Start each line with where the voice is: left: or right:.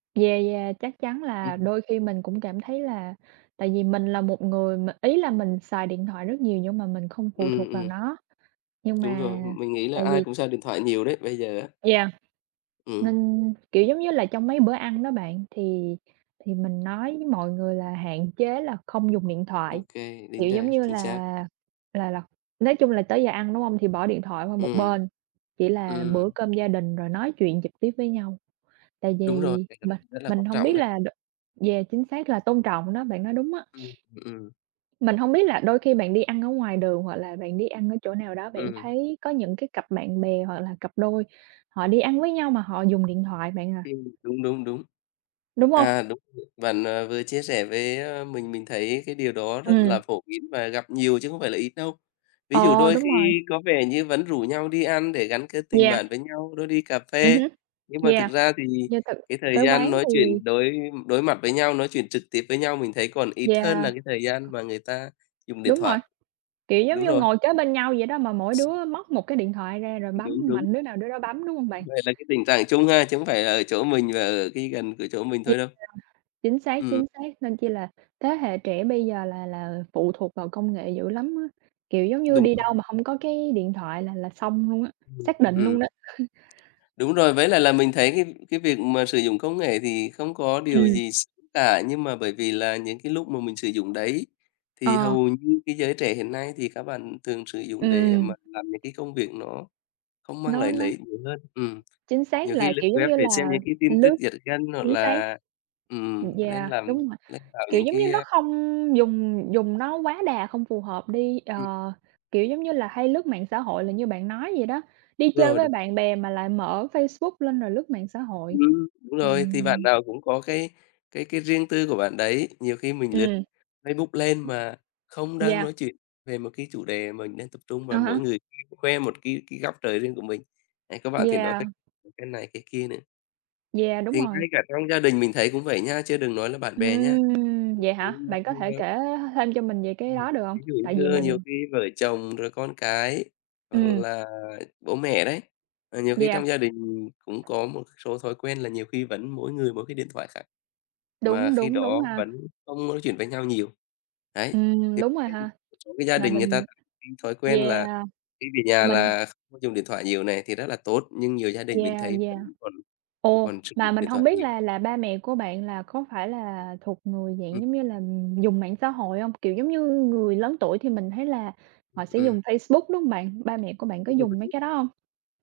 right: Yeah, yeah, chắc chắn
left: Ừm.
right: là đôi khi mình cũng cảm thấy là tại vì mình là một người mà ý là mình xài điện thoại rất nhiều nhưng mà mình không phụ
left: Ừm,
right: thuộc vào
left: ừm.
right: nó, nhưng
left: Đúng
right: mà,
left: rồi, mình nghĩ là
right: tại
left: ai
right: vì
left: cũng xài điện thoại nhiều đấy, bây giờ á.
right: Yeah. Nên,
left: Ừm.
right: kiểu, giống như là, trong mấy bữa ăn đó bạn thì thì mình nói với mọi người là hạn chế là không dùng điện
left: Ô
right: thoại,
left: kê, đính
right: kiểu,
left: đa,
right: giống như
left: chính
right: là
left: xác.
right: là là nói chung là tới giờ ăn đúng hông, thì bỏ điện thoại qua một
left: Ừm.
right: bên, chỉ là bữa
left: Ừm.
right: cơm gia đình rồi nói chuyện trực tiếp với nhau. Tại
left: Đúng rồi,
right: vì mình
left: [unintelligible] rất là
right: mình
left: quan
right: hông biết
left: trọng đấy.
right: đ yeah, chính xác là tôn trọng đó, bạn nói đúng á.
left: Ừm, ừm.
right: Mình hông biết là đôi khi bạn đi ăn ở ngoài đường hoặc là bạn đi ăn ở chỗ nào đó bạn
left: Ừm.
right: thấy có những cái cặp bạn bè hoặc là cặp đôi họ đi ăn với nhau mà họ dùng điện thoại bạn à.
left: Ừm, đúng, đúng, đúng.
right: Đúng hông?
left: À, đúng. Bạn, ờ, vừa chia sẻ với mình, mình thấy cái điều đó rất là
right: Ừm.
left: phổ biến và gặp nhiều chứ không phải là ít đâu. Ví dụ
right: Ờ,
left: đôi
right: đúng rồi.
left: khi có vẻ như vẫn rủ nhau đi ăn để gắn kết tình
right: Yeah.
left: bạn với nhau, đưa đi cà
right: Ừm
left: phê.
right: hứm.
left: Nhưng mà thực
right: Yeah.
left: ra thì
right: Yeah, tự
left: cái thời
right: tới quán
left: gian nói
right: thì
left: chuyện đối đối mặt với nhau, nói chuyện trực tiếp với nhau mình thấy còn ít hơn là
right: Yeah.
left: cái thời gian mà người ta dùng điện
right: Đúng rồi,
left: thoại.
right: kiểu, giống
left: Đúng
right: như
left: rồi.
right: ngồi kế bên nhau vậy đó mà mỗi đứa móc một cái điện thoại ra rồi bấm,
left: Đúng, đúng.
right: mạnh đứa nào đứa đó bấm, đúng hông bạn?
left: Vậy là cái tình trạng chung ha, chứ hông phải là ở chỗ mình, à, ở cái gần của chỗ mình
right: [unintelligible]
left: thôi đâu.
right: Chính xác,
left: Ừm.
right: chính xác. Nên chi là thế hệ trẻ bây giờ là là phụ thuộc vào công nghệ dữ lắm á, kiểu, giống như
left: Đúng
right: đi
left: rồi.
right: đâu mà hông có cái điện thoại là là xong luôn á,
left: Ừm,
right: xác định
left: ừm.
right: luôn đó.
left: Đúng rồi, với lại là mình thấy cái cái việc mà sử dụng công nghệ thì không có điều
right: Ừm.
left: gì x cả, nhưng mà bởi vì là những cái lúc mà mình sử dụng đấy thì
right: Ờ.
left: hầu như cái giới trẻ hiện nay thì các bạn thường sử dụng để
right: Ừm.
left: mà làm những cái công việc nó không mang
right: Nó,
left: lại lợi
right: nó
left: ích nhiều hơn ừm,
right: Chính xác
left: nhiều khi
right: là,
left: lướt
right: kiểu, giống
left: web
right: như
left: để
right: là
left: xem những cái tin tức
right: lướt
left: giật gân hoặc
right: chính xác.
left: là,
right: Ừm,
left: ừm, nên
right: yeah,
left: là
right: đúng mà,
left: lên vào
right: kiểu,
left: những
right: giống như
left: cái,
right: nó
left: a
right: không dùng dùng nó quá đà không phù hợp đi, ờ,
left: Ừm.
right: kiểu, giống như là hay lướt mạng xã hội là như bạn nói vậy đó, đi
left: Đúng
right: chơi
left: rồi,
right: với
left: đúng.
right: bạn bè mà lại mở Facebook lên rồi lướt mạng xã hội.
left: Ừm, đúng rồi,
right: Mình
left: thì bạn nào cũng có cái cái cái riêng tư của bạn đấy. Nhiều khi mình lướt
right: Ừm.
left: Facebook lên mà không đang
right: Yeah.
left: nói chuyện về một cái chủ đề mình đang tập trung
right: À
left: và mỗi
right: há.
left: người khoe một cái cái góc trời riêng của mình. Đấy có bạn thì nói
right: Yeah.
left: [unintelligible] cái này, cái kia nữa.
right: Yeah, đúng
left: Thì
right: rồi.
left: ngay cả trong gia đình mình thấy cũng vậy nhá, chứ đừng nói là bạn bè nhá.
right: Ừm. Vậy hả? Bạn có thể
left: [unintelligible]
right: kể th thêm cho mình về cái
left: Ừm,
right: đó, được hông?
left: ví dụ
right: Tại vì
left: như nhiều
right: mình
left: khi vợ chồng rồi con cái hoặc
right: Ừm.
left: là bố mẹ đấy, ờ, nhiều khi
right: Yeah.
left: trong gia đình cũng có một số thói quen là nhiều khi vẫn mỗi người mỗi cái điện thoại khác. Mà
right: Đúng,
left: khi
right: đúng, đúng
left: đó
right: ha.
left: vẫn không nói chuyện với nhau nhiều, đấy,
right: Ừm, đúng rồi ha.
left: [unintelligible] một số cái gia
right: Mà
left: đình người ta
right: mình
left: [unintelligible] thói quen
right: yeah.
left: là khi về nhà
right: Mình
left: là không dùng điện thoại nhiều này, thì rất là tốt, nhưng nhiều gia đình mình
right: Yeah,
left: thấy
right: yeah.
left: vẫn còn
right: Ồ,
left: còn sử
right: mà
left: dụng
right: mình
left: điện
right: hông
left: thoại
right: biết
left: nhiều.
right: là là ba mẹ của bạn là có phải là thuộc người dạng,
left: Ừm.
right: giống như là, dùng mạng xã hội hông? Kiểu, giống như người lớn tuổi thì mình thấy là họ sẽ
left: Ừm.
right: dùng Facebook, đúng hông bạn? Ba mẹ của bạn có dùng mấy
left: [unintelligible]
right: cái đó hông?